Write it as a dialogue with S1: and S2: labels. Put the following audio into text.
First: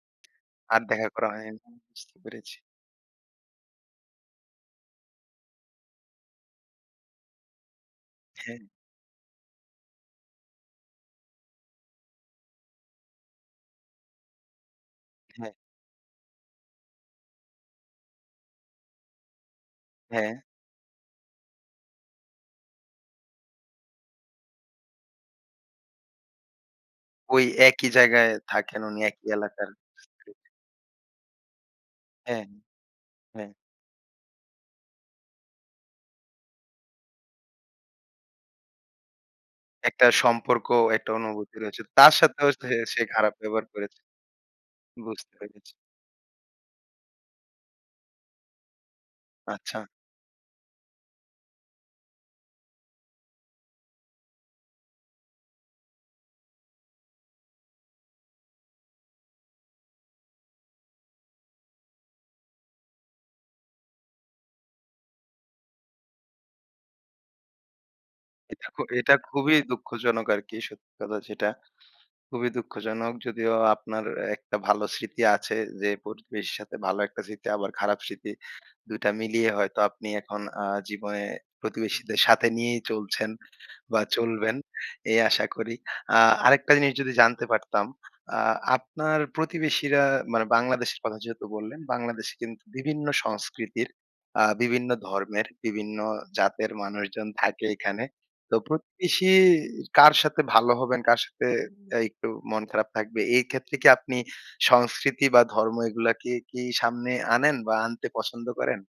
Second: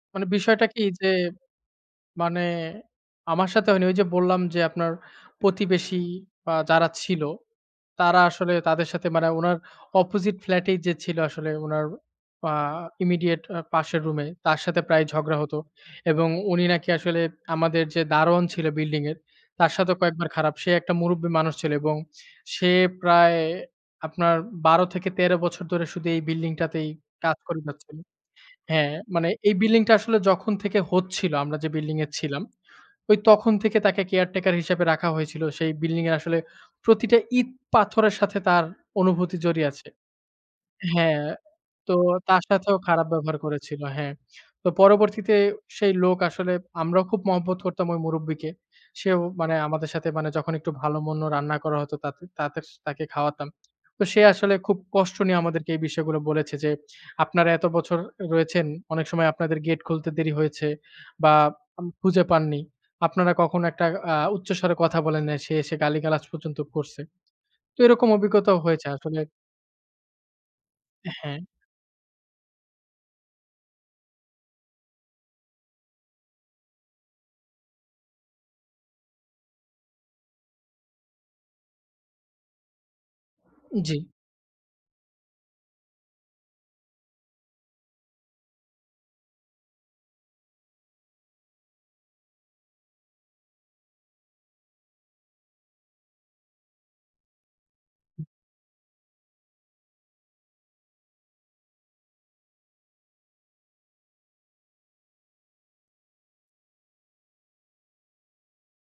S1: মানে বিষয়টা কি
S2: আর দেখা
S1: যে,
S2: করা হয়ন বুঝতে
S1: মানে
S2: পেরেছি।
S1: আমার সাথে হয়নি ঐ যে বললাম যে আপনার প্রতিবেশী বা যারা ছিল। তারা আসলে
S2: হ্যাঁ।
S1: তাদের সাথে মানে উনার অপোজিট ফ্ল্যাটেই যে ছিল আসলে উনার আ ইমিডিয়েট আ পাশের রুমে তার সাথে প্রায় ঝগড়া
S2: হ্যাঁ।
S1: হত। এবং উনি নাকি আসলে আমাদের যে দারোয়ান ছিল বিল্ডিং এর তার সাথেও কয়েকবার
S2: হ্যাঁ।
S1: খারাপ। সে একটা মুরুব্বি মানুষ ছিল এবং সে প্রায় আপনার ১২ থেকে ১৩ বছর ধরে শুধু এই বিল্ডিংটাতেই কাজ
S2: ওই
S1: করে
S2: একই
S1: যাচ্ছিল।
S2: জায়গায় থাকেন
S1: হ্যাঁ
S2: উনি একই
S1: মানে এই
S2: এলাকার।
S1: বিল্ডিং টা আসলে
S2: [unintelligible]
S1: যখন থেকে হচ্ছিল আমরা যে বিল্ডিং এ ছিলাম
S2: হ্যাঁ,
S1: ঐ
S2: হ্যাঁ।
S1: তখন থেকে তাকে কেয়ারটেকার হিসেবে রাখা হয়েছিল সেই বিল্ডিং এ আসলে প্রতিটা ইট পাথরের সাথে তার অনুভূতি জড়িয়ে আছে
S2: একটা সম্পর্ক একটা
S1: হ্যাঁ,
S2: অনুভূতি রয়েছে।
S1: তো
S2: তার
S1: তার
S2: সাথেও সে
S1: সাথেও
S2: সে
S1: খারাপ
S2: খারাপ
S1: ব্যবহার
S2: ব্যবহার
S1: করেছিল
S2: করেছে।
S1: হ্যাঁ। তো
S2: বুঝতে
S1: পরবর্তীতে
S2: পেরেছি।
S1: সেই লোক আসলে আমরাও খুব মহব্বত করতাম ওই মুরুব্বিকে। সেও মানে
S2: আচ্ছা।
S1: আমাদের সাথে মানে যখন একটু ভালো মন্দ রান্না করা হতো তাতে তাদের তাকে খাওয়াতাম। তো সে আসলে খুব কষ্ট নিয়ে আমাদেরকে এই বিষয়গুলো বলেছে যে, আপনারা এত বছর রয়েছেন অনেক সময় আপনাদের গেট খুলতে দেরি হয়েছে বা আম খুঁজে পাননি। আপনারা কখনো একটা আ উচ্চস্বরে কথা বলেন না। সে এসে গালিগালাজ পর্যন্ত করছে। তো এরকম অভিজ্ঞতাও
S2: এটা খু
S1: হয়েছে
S2: এটা
S1: আসলে
S2: খুবই দুঃখজনক আরকি সত্যি কথা
S1: হ্যাঁ।
S2: যেটা। খুবই দুঃখজনক যদিও আপনার একটা ভালো স্মৃতি আছে যে প্রতিবেশীর সাথে ভালো একটা স্মৃতি, আবার খারাপ স্মৃতি ২ টা মিলিয়ে হয়তো আপনি এখন আ জীবনে প্রতিবেশীদের সাথে নিয়েই চলছেন বা
S1: জি।
S2: চলবেন এই আশা করি। আ আরেকটা জিনিস যদি জানতে পারতাম আ আপনার প্রতিবেশীরা মানে বাংলাদেশের কথা যেহেতু বললেন বাংলাদেশে কিন্তু বিভিন্ন সংস্কৃতি আ বিভিন্ন ধর্মের বিভিন্ন জাতের মানুষজন থাকে এখানে। তো প্রতিবেশী কার সাথে ভালো হবেন কার সাথে এ একটু মন খারাপ থাকবে এই ক্ষেত্রে কি আপনি সংস্কৃতি বা ধর্ম এগুলাকে, কি সামনে আনেন বা আনতে পছন্দ করেন?